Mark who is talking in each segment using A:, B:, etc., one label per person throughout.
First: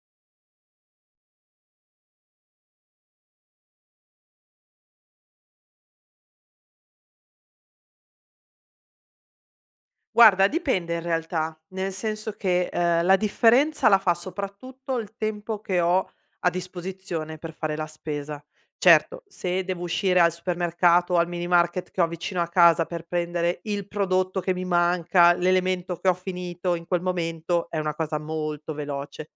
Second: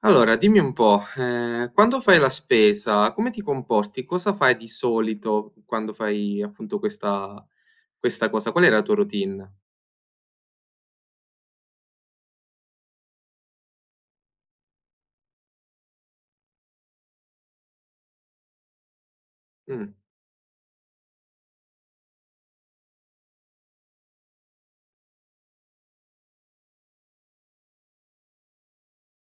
A: Allora, dimmi un po', quando fai la spesa come ti comporti? Cosa fai di solito quando fai appunto questa cosa? Qual è la tua routine?
B: Guarda, dipende in realtà, nel senso che, la differenza la fa soprattutto il tempo che ho a disposizione per fare la spesa. Certo, se devo
A: Mh,
B: uscire al supermercato o al mini market che ho vicino a casa per prendere il prodotto che mi manca, l'elemento che ho finito in quel momento, è una cosa molto veloce.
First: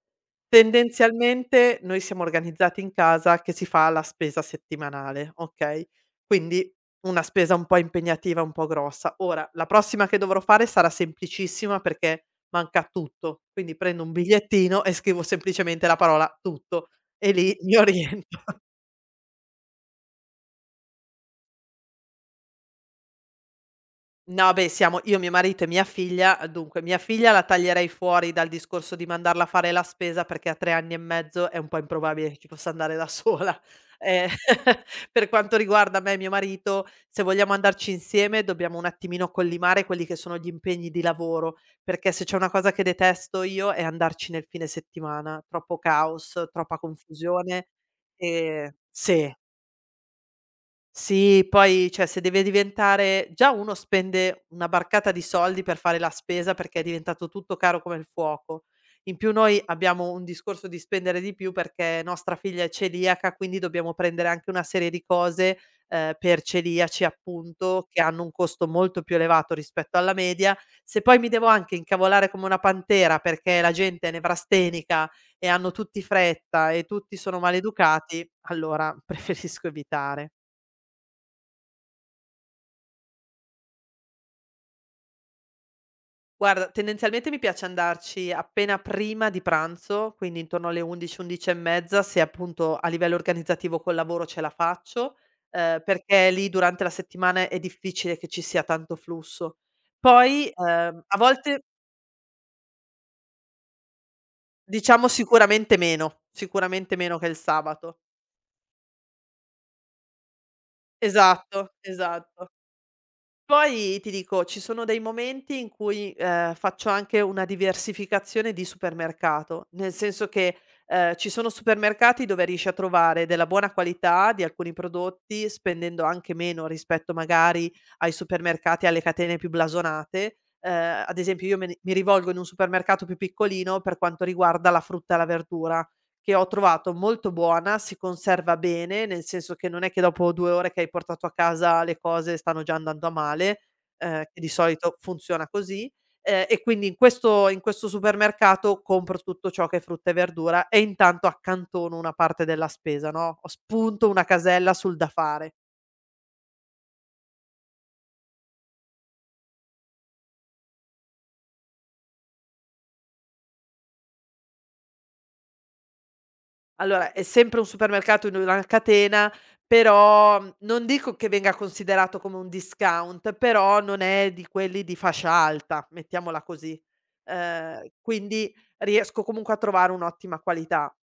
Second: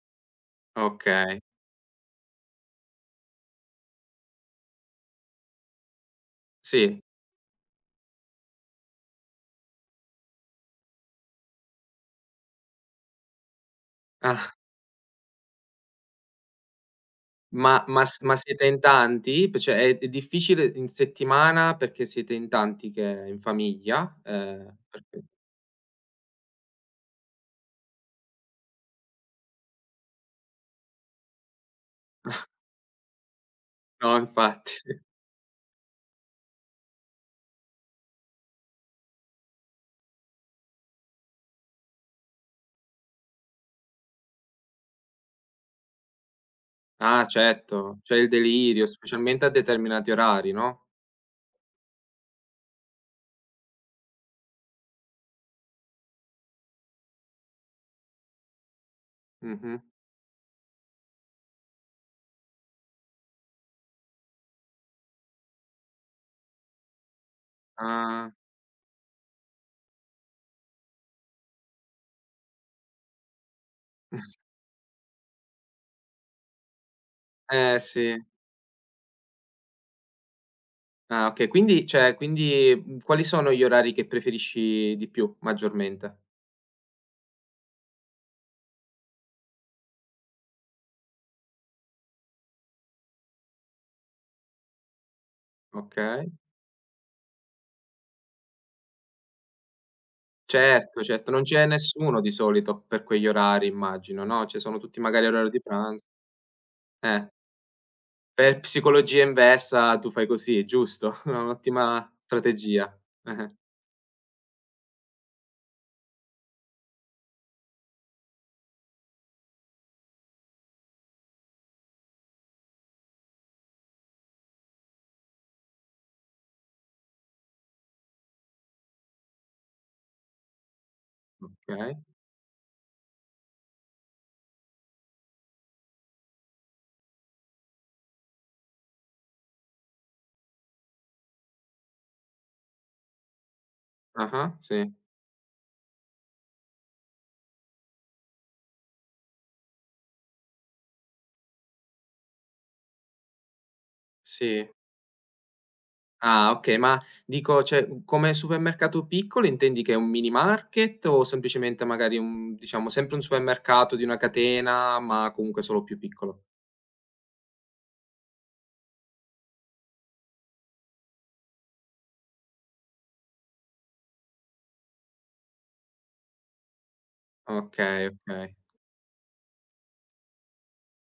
A: okay,
B: Tendenzialmente noi siamo organizzati in casa che si fa la spesa settimanale, okay? Quindi
A: sì.
B: una spesa un po' impegnativa, un po' grossa. Ora, la prossima che dovrò fare sarà semplicissima perché manca tutto, quindi prendo un
A: Ah,
B: bigliettino e scrivo semplicemente la parola "tutto" e lì io
A: ma
B: rientro.
A: siete in tanti? P cioè è difficile in settimana perché siete in tanti che in famiglia?
B: No, beh,
A: Ehm,
B: siamo io,
A: perché
B: mio marito e mia figlia. Dunque, mia figlia la taglierei fuori dal discorso di mandarla a fare la spesa, perché a 3 anni e mezzo è un po' improbabile che ci possa andare da sola.
A: no,
B: Ehm,
A: infatti.
B: per quanto riguarda me e mio marito, se vogliamo andarci insieme, dobbiamo un attimino collimare quelli che sono gli impegni di lavoro, perché se c'è una cosa che detesto io è andarci nel fine settimana. Troppo caos, troppa
A: Ah,
B: confusione,
A: certo, c'è il delirio,
B: sì.
A: specialmente a determinati orari, no?
B: Sì, poi cioè se deve diventare già uno spende una barcata di soldi per fare la spesa perché è diventato tutto caro come il fuoco. In più noi
A: Mh-mh.
B: abbiamo un discorso di spendere di più perché nostra figlia è celiaca, quindi dobbiamo prendere anche una serie di cose, per celiaci appunto, che hanno un
A: Ah,
B: costo molto più elevato rispetto alla media. Se poi mi devo anche incavolare come una pantera perché la gente è nevrastenica e hanno tutti fretta e tutti sono
A: eh sì.
B: maleducati, allora preferisco evitare.
A: Ah, okay, quindi quali sono gli orari che preferisci di più maggiormente?
B: Guarda, tendenzialmente mi piace andarci appena prima di pranzo, quindi intorno alle 11, 11 e mezza, se appunto a livello organizzativo col lavoro ce la faccio, perché
A: Okay.
B: lì durante la settimana è difficile che ci sia tanto flusso. Poi,
A: Certo,
B: a
A: certo, non
B: volte
A: c'è nessuno di solito per quegli orari, immagino, no, cioè sono tutti
B: diciamo
A: magari all'orario di pranzo.
B: sicuramente meno che
A: Eh,
B: il sabato.
A: per psicologia inversa tu fai così, giusto?
B: Esatto,
A: Un'ottima
B: esatto.
A: strategia. Eh-eh.
B: Poi ti dico, ci sono dei momenti in cui, faccio anche una diversificazione di supermercato, nel senso che, ci sono supermercati dove riesci a trovare della buona qualità di alcuni prodotti, spendendo anche meno rispetto magari ai supermercati, alle catene più blasonate. Ad esempio io me ne mi
A: Okay.
B: rivolgo in un supermercato più piccolino per quanto riguarda la frutta e la verdura che ho trovato molto buona, si conserva bene, nel senso che non è che dopo 2 ore che hai portato a casa le cose stanno già andando a male, che di
A: Ah-ah, sì,
B: solito funziona così, e quindi in questo supermercato compro tutto ciò che è frutta e verdura e intanto accantono una parte della spesa, no, ho spunto una
A: sì.
B: casella sul da fare.
A: Ah, okay, ma dico, come supermercato piccolo intendi che è un mini market o semplicemente magari un, diciamo, sempre un supermercato di una catena, ma comunque solo più piccolo?
B: Allora, è sempre un supermercato in una catena, però, non dico che venga considerato come un discount, però non è di quelli di fascia alta, mettiamola così.
A: Okay,
B: Quindi
A: okay.
B: riesco comunque a trovare un'ottima qualità.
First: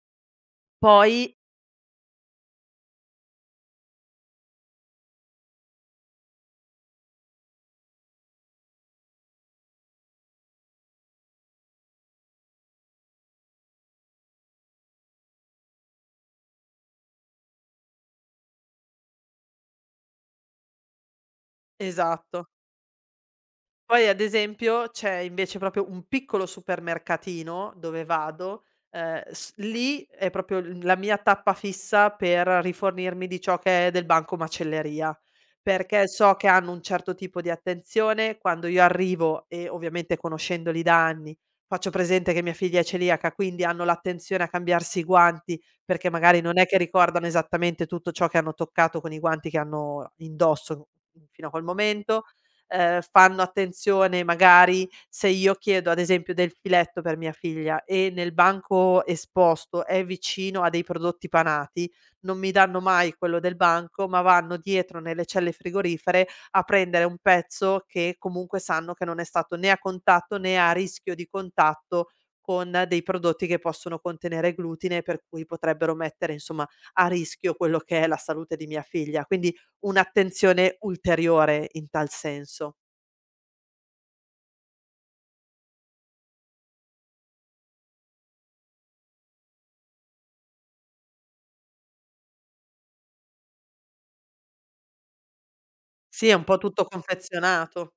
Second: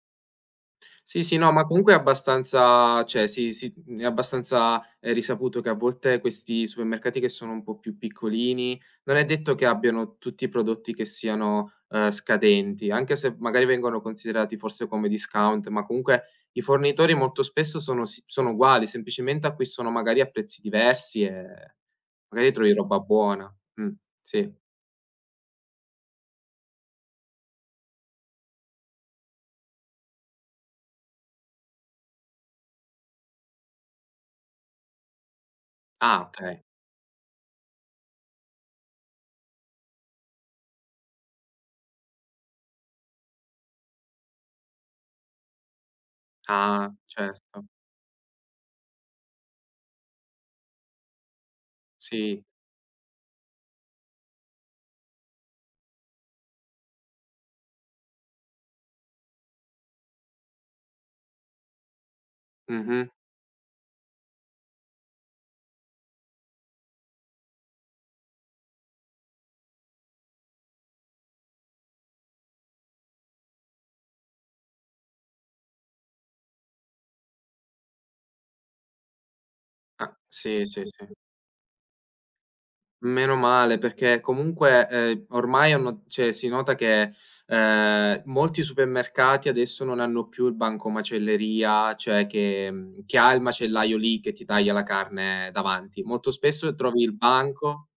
A: Sì,
B: Poi
A: sì, no, ma comunque è abbastanza, cioè sì, sì, è abbastanza, risaputo che a volte questi supermercati che sono un po' più piccolini, non è detto che abbiano tutti i prodotti che siano, scadenti, anche se magari vengono considerati forse come discount, ma comunque i fornitori molto spesso sono uguali, semplicemente acquistano magari a prezzi diversi e
B: esatto.
A: magari trovi roba buona.
B: Poi ad
A: Sì.
B: esempio c'è invece proprio un piccolo supermercatino dove vado, s lì è proprio l la mia tappa fissa per rifornirmi di ciò che è del banco macelleria, perché
A: Ah,
B: so che
A: okay.
B: hanno un certo tipo di attenzione. Quando io arrivo e ovviamente conoscendoli da anni, faccio presente che mia figlia è celiaca, quindi hanno l'attenzione a cambiarsi i guanti, perché magari non è che
A: Ah,
B: ricordano
A: certo.
B: esattamente tutto ciò che hanno toccato con i guanti che hanno indosso fino a quel momento.
A: Sì.
B: Fanno attenzione magari se io chiedo ad esempio del filetto per mia figlia e nel banco esposto è vicino a dei prodotti panati, non mi danno
A: Mh-mh.
B: mai quello del banco, ma vanno dietro nelle celle frigorifere a prendere un pezzo che comunque sanno che non è stato né a contatto né a rischio di contatto con dei prodotti che possono contenere glutine, per cui potrebbero mettere insomma a rischio quello che è la salute di mia figlia. Quindi
A: Ah, sì,
B: un'attenzione
A: sì, sì.
B: ulteriore in tal senso.
A: Meno male, perché comunque, ormai hanno, cioè si nota che, molti supermercati adesso non hanno più il banco macelleria, cioè che che ha il macellaio lì che ti taglia la carne davanti.
B: Sì,
A: Molto
B: è un po'
A: spesso
B: tutto
A: trovi il banco,
B: confezionato.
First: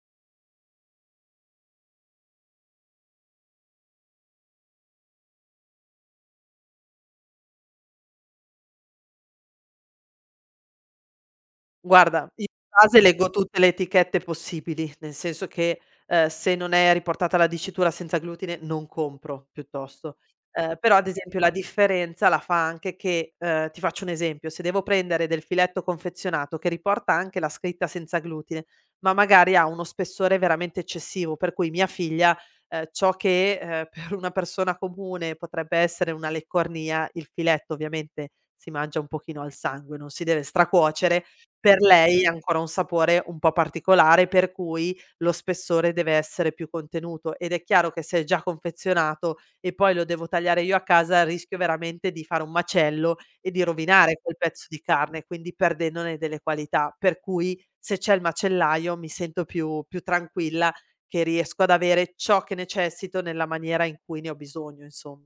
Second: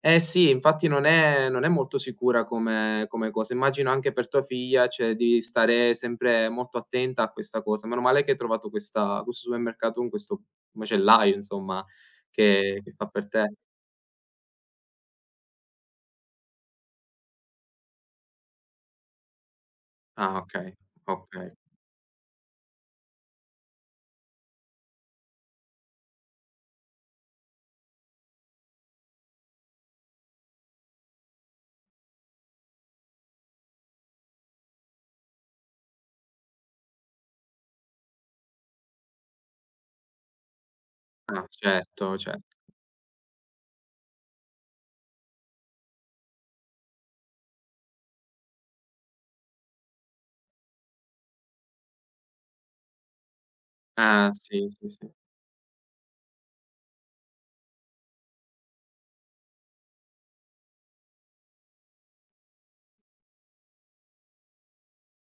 A: eh sì, infatti non è molto sicura come cosa. Immagino anche per tua figlia, cioè devi stare sempre molto attenta a questa cosa. Meno male che hai trovato questa questo supermercato con questo macellaio, insomma,
B: Guarda, io di
A: che
B: base
A: fa per
B: leggo
A: te.
B: tutte le etichette possibili, nel senso che, se non è riportata la dicitura senza glutine non compro piuttosto.
A: Ah, okay,
B: Però ad esempio la
A: okay.
B: differenza la fa anche che ti faccio un esempio, se devo prendere del filetto confezionato che riporta anche la scritta senza glutine, ma magari ha uno spessore veramente eccessivo, per cui mia figlia, ciò che, per una persona comune potrebbe essere una leccornia, il filetto ovviamente si mangia un pochino al sangue, non si deve stracuocere,
A: Ah,
B: per
A: certo,
B: lei ha
A: cer,
B: ancora un sapore un po' particolare, per cui lo spessore deve essere più contenuto ed è chiaro che se è già confezionato e poi lo devo tagliare io a casa, rischio veramente di fare un macello e di rovinare
A: ah
B: quel pezzo
A: sì,
B: di
A: sì, sì.
B: carne, quindi perdendone delle qualità. Per cui se c'è il macellaio mi sento più tranquilla che riesco ad avere ciò che necessito nella maniera in cui ne ho bisogno, insom.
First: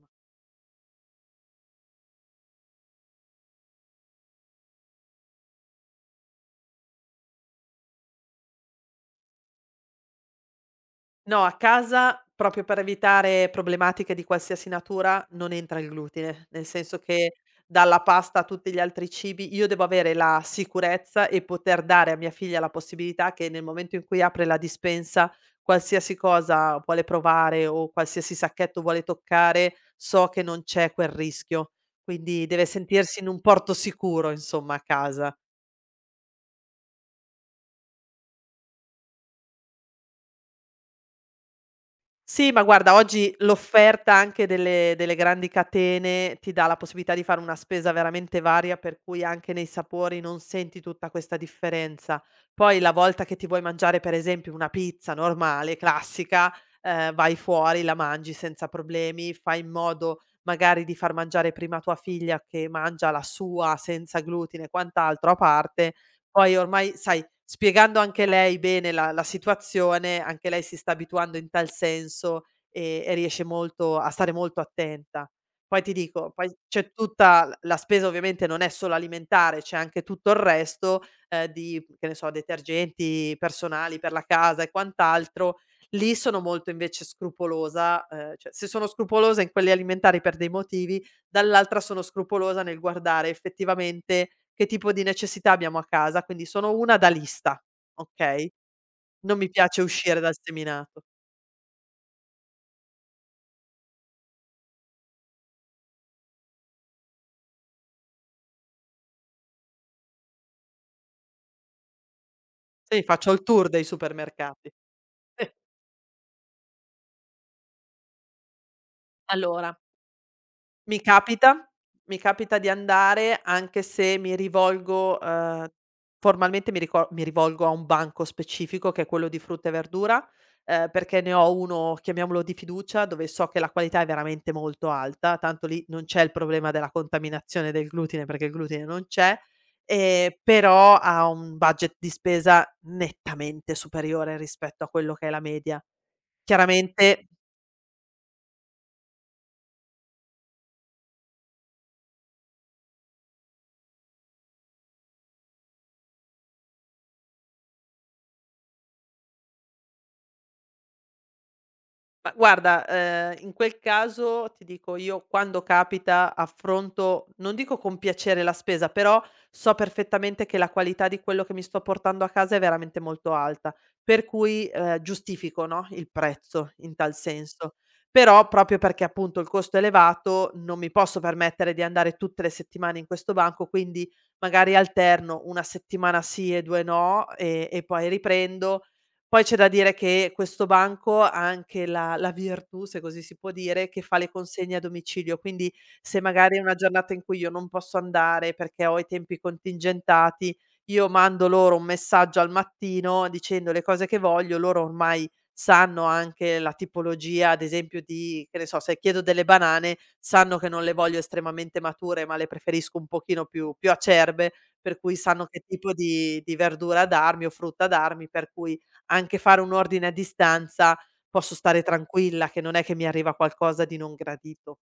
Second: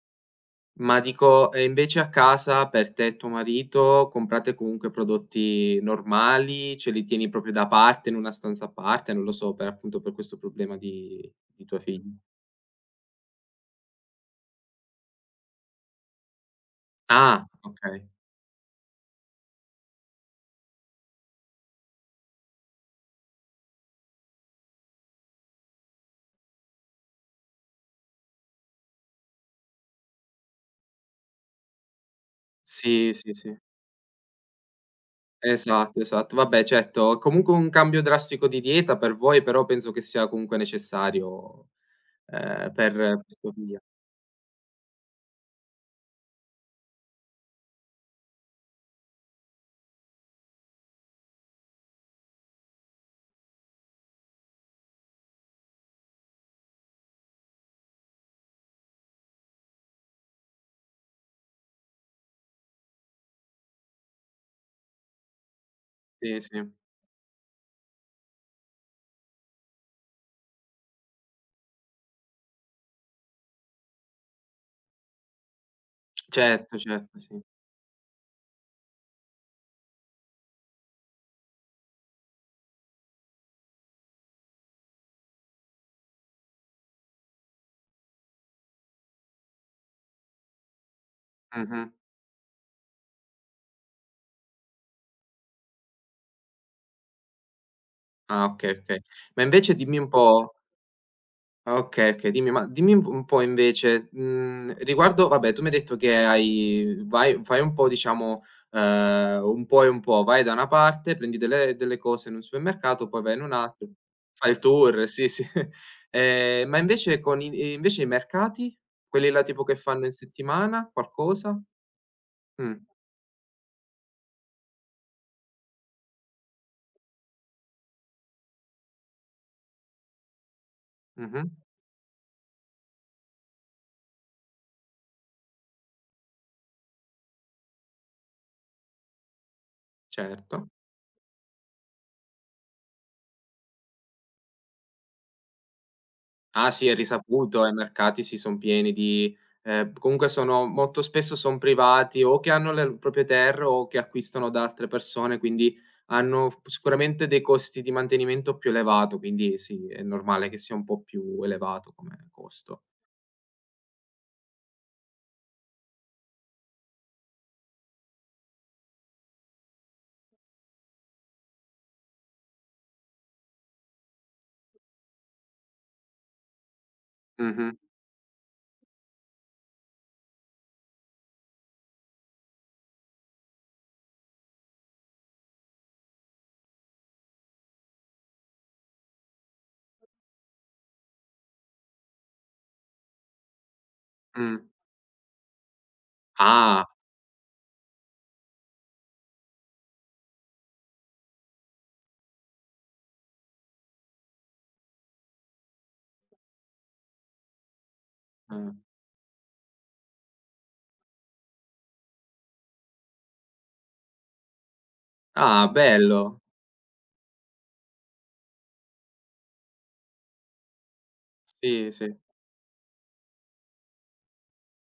A: Ma dico, e invece a casa per te e tuo marito comprate comunque prodotti normali, ce li tieni proprio da parte in una stanza a parte, non lo so, per appunto, per questo problema
B: No, a
A: di tua figlia.
B: casa, proprio per evitare problematiche di qualsiasi natura, non entra il glutine, nel senso che
A: Ah,
B: dalla
A: okay.
B: pasta a tutti gli altri cibi io devo avere la sicurezza e poter dare a mia figlia la possibilità che nel momento in cui apre la dispensa, qualsiasi cosa vuole provare o qualsiasi sacchetto vuole toccare, so che non c'è quel rischio. Quindi deve
A: Sì,
B: sentirsi in
A: sì,
B: un
A: sì.
B: porto sicuro, insomma, a casa.
A: Esatto, esatto. Vabbè, certo, comunque un cambio drastico di dieta per voi, però penso che sia comunque necessario,
B: Sì, ma guarda oggi
A: per tua figlia.
B: l'offerta anche delle grandi catene ti dà la possibilità di fare una spesa veramente varia, per cui anche nei sapori non senti tutta questa differenza. Poi la volta che ti vuoi mangiare per esempio una pizza normale, classica, vai fuori, la mangi senza problemi, fai in modo magari di far mangiare prima tua figlia che mangia la sua senza glutine e quant'altro a parte.
A: Sì,
B: Poi
A: sì.
B: ormai sai spiegando anche lei bene la situazione, anche lei si sta abituando in tal senso, e riesce molto a stare molto attenta. Poi ti dico, poi
A: Certo,
B: c'è
A: certo, sì.
B: tutta l la spesa ovviamente non è solo alimentare, c'è anche tutto il resto, di, che ne so, detergenti personali per la casa e quant'altro. Lì sono molto invece scrupolosa, cioè se sono scrupolosa in quelli alimentari per dei motivi, dall'altra
A: Mh-mh.
B: sono scrupolosa nel guardare effettivamente che tipo di necessità abbiamo a casa, quindi sono una odalista,
A: Ah,
B: okay,
A: okay, okay.
B: non
A: Ma
B: mi
A: invece
B: piace
A: dimmi un
B: uscire dal
A: po'
B: seminato.
A: ah, okay, okay, dimmi, dimmi un po' invece, riguardo, vabbè, tu mi hai detto che hai vai fai un po', diciamo, un po' e un po', vai da una parte, prendi delle delle cose in un
B: Sì,
A: supermercato, poi
B: faccio
A: vai
B: il
A: in un
B: tour dei
A: altro, fai il
B: supermercati.
A: tour, sì, sì. Ma invece con i, e invece i mercati? Quelli là tipo che
B: Allora,
A: fanno in settimana,
B: mi capita,
A: qualcosa?
B: di
A: Mh.
B: andare anche se mi rivolgo, formalmente mi rivolgo a un banco specifico che è quello di frutta e verdura, perché ne
A: Mh-mh.
B: ho uno, chiamiamolo di fiducia, dove so che la qualità è veramente molto alta, tanto lì non c'è il problema della contaminazione del glutine, perché il glutine non c'è,
A: Certo.
B: però ha un budget di spesa nettamente superiore rispetto a quello che è la media.
A: Ah, sì, è
B: Chiaramente.
A: risaputo, i mercati sì, son pieni di, comunque sono molto spesso son privati o che hanno le proprie terre o che acquistano da altre persone, quindi hanno f, sicuramente dei costi di mantenimento più elevato, quindi sì, è normale che sia un po' più elevato come
B: Ma
A: costo.
B: guarda, in quel caso ti dico io quando capita affronto, non dico con piacere la spesa, però so perfettamente che la qualità di quello che mi sto portando a casa è veramente molto alta, per cui, giustifico, no, il prezzo in tal senso.
A: Mh-mh,
B: Però proprio perché appunto il costo è elevato, non mi posso permettere di andare tutte le settimane in questo banco, quindi magari alterno 1 settimana sì e 2 no, e poi riprendo. Poi c'è da dire che questo banco ha anche la virtù, se così si può dire, che fa le
A: mh.
B: consegne a domicilio, quindi se magari è una
A: Ah,
B: giornata in cui io non posso andare perché ho i tempi contingentati, io mando loro un messaggio al mattino dicendo le cose che voglio, loro ormai sanno anche la tipologia, ad esempio di che ne
A: mh.
B: so, se chiedo delle banane, sanno che non le voglio estremamente mature, ma le preferisco un pochino più acerbe, per cui sanno che
A: Ah,
B: tipo di
A: bello.
B: di verdura darmi o frutta darmi, per cui anche fare un ordine a distanza, posso stare
A: Sì, sì.
B: tranquilla che non è che mi arriva qualcosa di non gradito.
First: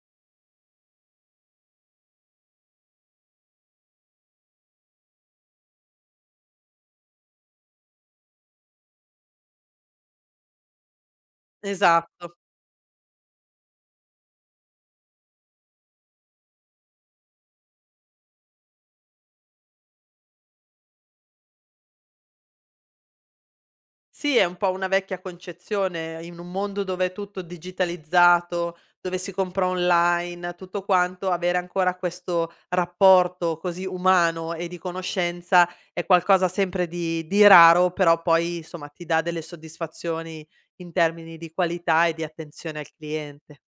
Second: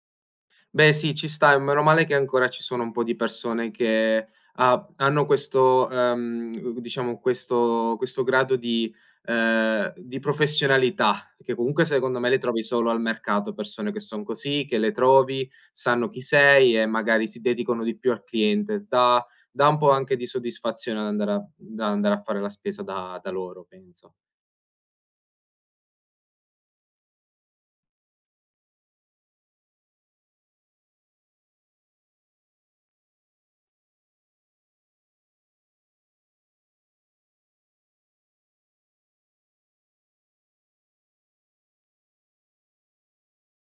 A: Beh sì, ci sta, e meno male che ancora ci sono un po' di persone che ha hanno questo, diciamo, questo questo grado di, di professionalità, che comunque secondo me
B: Esatto.
A: le trovi solo al mercato, persone che son così, che le trovi, sanno chi sei e magari si dedicano di più al cliente. Dà un po' anche di soddisfazione ad andare a fare la spesa da da loro, penso.
B: Sì, è un po' una vecchia concezione, in un mondo dove è tutto digitalizzato, dove si compra online, tutto quanto, avere ancora questo rapporto così umano e di conoscenza è qualcosa sempre di raro, però poi, insomma, ti dà delle soddisfazioni in termini di qualità e di attenzione al cliente.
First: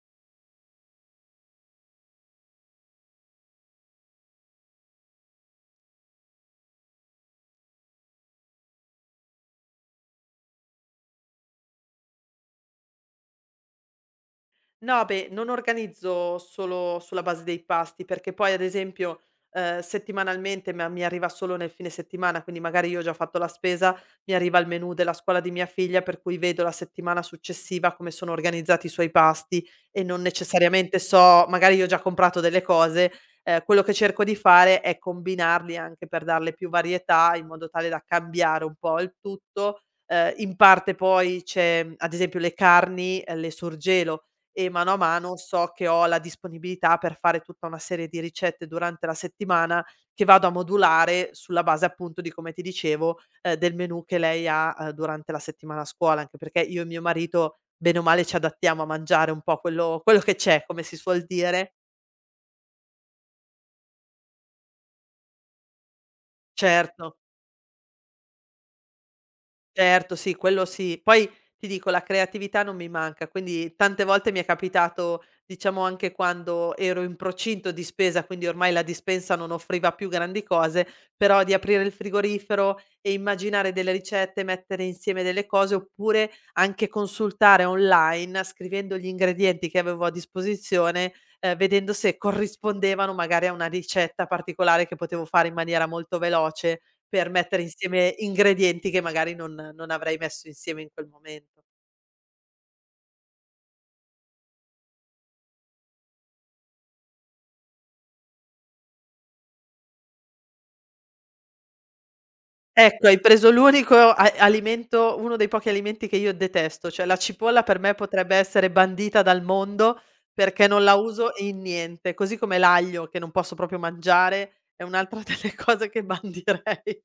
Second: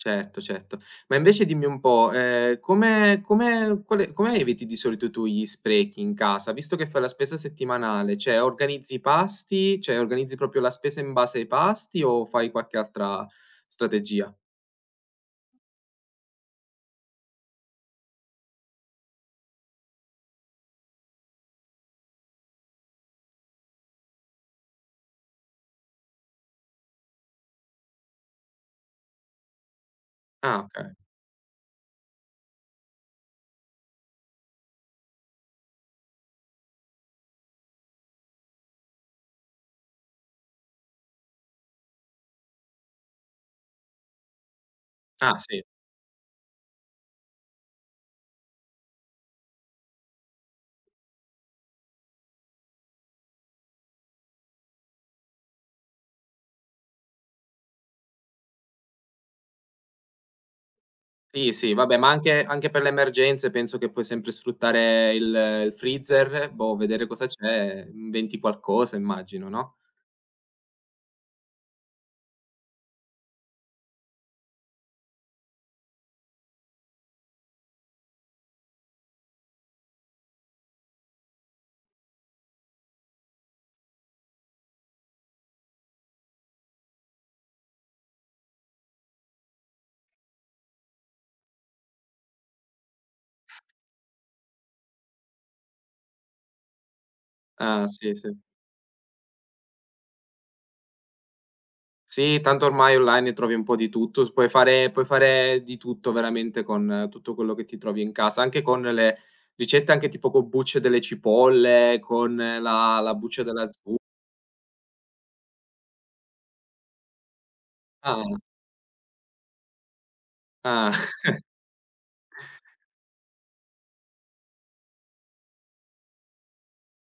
A: Certo, certo. Ma invece dimmi un po', come eviti di solito tu gli sprechi in casa? Visto che fai la spesa settimanale, cioè organizzi i pasti, cioè organizzi proprio la spesa in base ai pasti o fai qualche altra strategia?
B: No, beh, non organizzo solo sulla base dei pasti, perché poi ad esempio, settimanalmente ma mi arriva solo nel fine settimana, quindi magari io ho già fatto la spesa, mi arriva il menù della scuola di mia figlia, per cui vedo la settimana successiva come sono organizzati i suoi pasti e non
A: Ah, okay.
B: necessariamente so magari io ho già comprato delle cose, quello che cerco di fare è combinarli anche per darle più varietà, in modo tale da cambiare un po' il tutto. In parte poi c'è, ad esempio le carni, le surgelo, e mano a mano
A: Ah, sì.
B: so che ho la disponibilità per fare tutta una serie di ricette durante la settimana che vado a modulare sulla base appunto di come ti dicevo, del menù che lei ha, durante la settimana a scuola, anche perché io e mio marito bene o male ci adattiamo a mangiare un po' quello che c'è, come si suol
A: Sì, sì,
B: dire.
A: vabbè, ma anche anche per le emergenze penso che puoi sempre sfruttare il freezer, boh, vedere
B: Certo.
A: cosa c'è, inventi qualcosa, immagino, no?
B: Certo, sì, quello sì. Poi ti dico la creatività non mi manca, quindi tante volte mi è capitato, diciamo anche quando ero in procinto di spesa, quindi ormai la dispensa non offriva più grandi cose, però di aprire il frigorifero e immaginare delle ricette, mettere insieme delle cose, oppure anche consultare online scrivendo gli ingredienti che avevo a disposizione, vedendo se corrispondevano magari a una ricetta particolare che potevo fare in maniera molto veloce. Per mettere
A: Ah,
B: insieme
A: sì, sì.
B: ingredienti che magari non avrei messo insieme in quel momento.
A: Sì, tanto ormai online trovi un po' di tutto, s, puoi fare di tutto veramente con, tutto quello che ti trovi in casa, anche con le ricette, anche tipo con bucce delle cipolle, con, la
B: Ecco,
A: la
B: hai
A: buccia
B: preso
A: della zu,
B: l'unico a alimento, uno dei pochi alimenti che io detesto, cioè la cipolla per me
A: ah,
B: potrebbe essere bandita dal mondo perché non la
A: ah,
B: uso in niente, così come l'aglio che non posso proprio mangiare, è un'altra delle cose che bandirei.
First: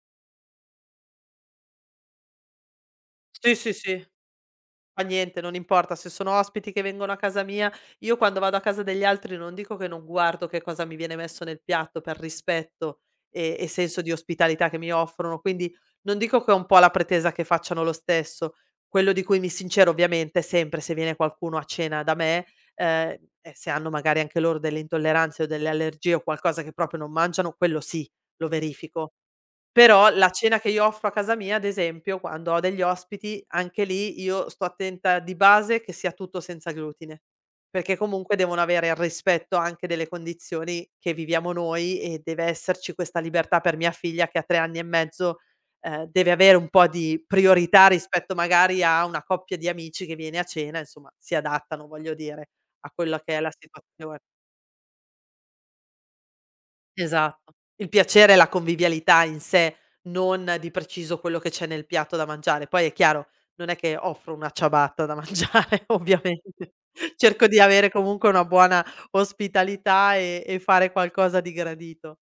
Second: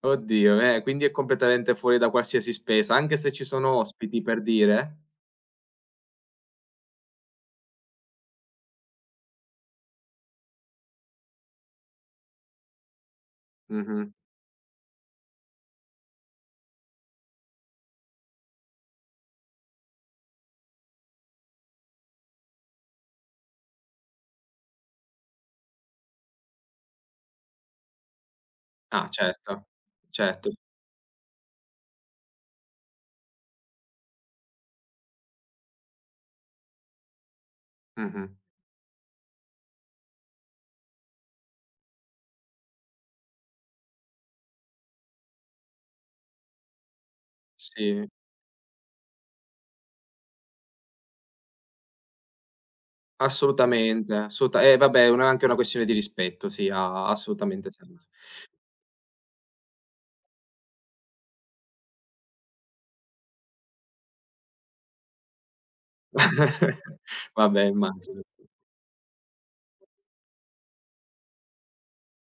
A: oddio, quindi è completamente fuori da qualsiasi spesa, anche se ci
B: Sì, sì,
A: sono
B: sì.
A: ospiti, per dire?
B: Fa niente, non importa, se sono ospiti che vengono a casa mia io quando vado a casa degli altri non dico che non guardo che cosa mi viene messo nel piatto per rispetto e senso di
A: Mh-mh.
B: ospitalità che mi offrono, quindi non dico che ho un po' la pretesa che facciano lo stesso. Quello di cui mi sincero ovviamente è sempre se viene qualcuno a cena da me, e se hanno magari anche loro delle intolleranze o delle allergie o qualcosa che proprio non mangiano, quello sì, lo
A: Ah,
B: verifico.
A: certo,
B: Però la
A: certo,
B: cena che io offro a casa mia, ad esempio, quando ho degli ospiti, anche lì io sto attenta di base che sia tutto senza glutine, perché
A: mh-mh.
B: comunque devono avere il rispetto anche delle condizioni che viviamo noi e deve esserci questa libertà per mia figlia che a 3 anni e mezzo, deve avere un po' di priorità
A: Sì,
B: rispetto magari a una coppia di amici che viene a cena, insomma si adattano, voglio dire, a quella che è la
A: assolutamente,
B: situazione.
A: assoluta, vabbè, è una anche una questione di rispetto, sì, ha
B: Esatto.
A: assolutamente
B: Il
A: senso.
B: piacere è la convivialità in sé, non di preciso quello che c'è nel piatto da mangiare. Poi è chiaro, non è che offro una ciabatta da mangiare ovviamente. Cerco di
A: Vabbè,
B: avere
A: immagino,
B: comunque una
A: sì.
B: buona ospitalità e fare qualcosa di gradito.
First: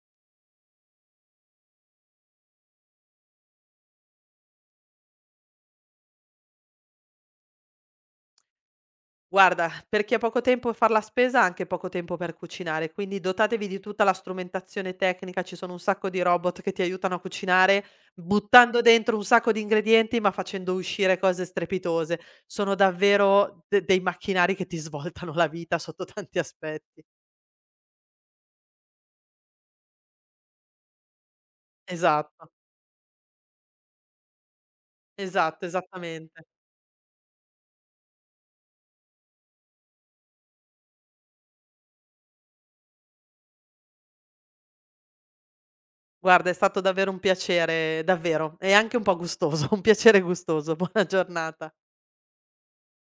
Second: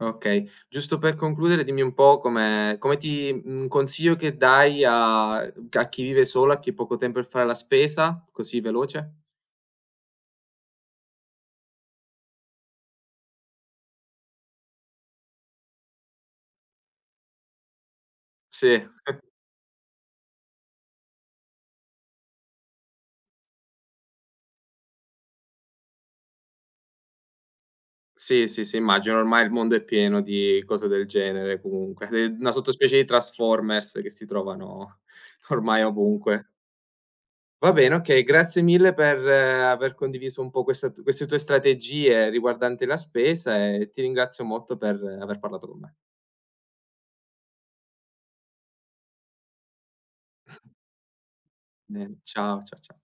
A: Okay. Giusto per concludere dimmi un po' come come ti, un consiglio che dai a a chi vive solo, a chi ha poco tempo per fare la spesa, così veloce?
B: Guarda, per chi ha poco tempo e far la spesa, ha anche poco tempo per cucinare, quindi dotatevi di tutta la strumentazione tecnica, ci sono un sacco di robot che ti aiutano a cucinare, buttando
A: Sì.
B: dentro un sacco di ingredienti, ma facendo uscire cose strepitose. Sono davvero dei macchinari che ti svoltano la vita sotto tanti aspetti.
A: Sì, sì, sì, immagino ormai il mondo è pieno di cose del genere comunque, de,
B: Esatto,
A: una sottospecie di Transformers che si trovano
B: esatto,
A: ormai
B: esattamente.
A: ovunque. Va bene, okay, grazie mille per, aver condiviso un po' questa queste tue strategie riguardanti la spesa e ti ringrazio molto per, aver parlato con me.
B: Guarda, è stato davvero un piacere, davvero, e anche un po' gustoso, un piacere gustoso. Buona giornata.
A: Bene, ciao, cia, cia.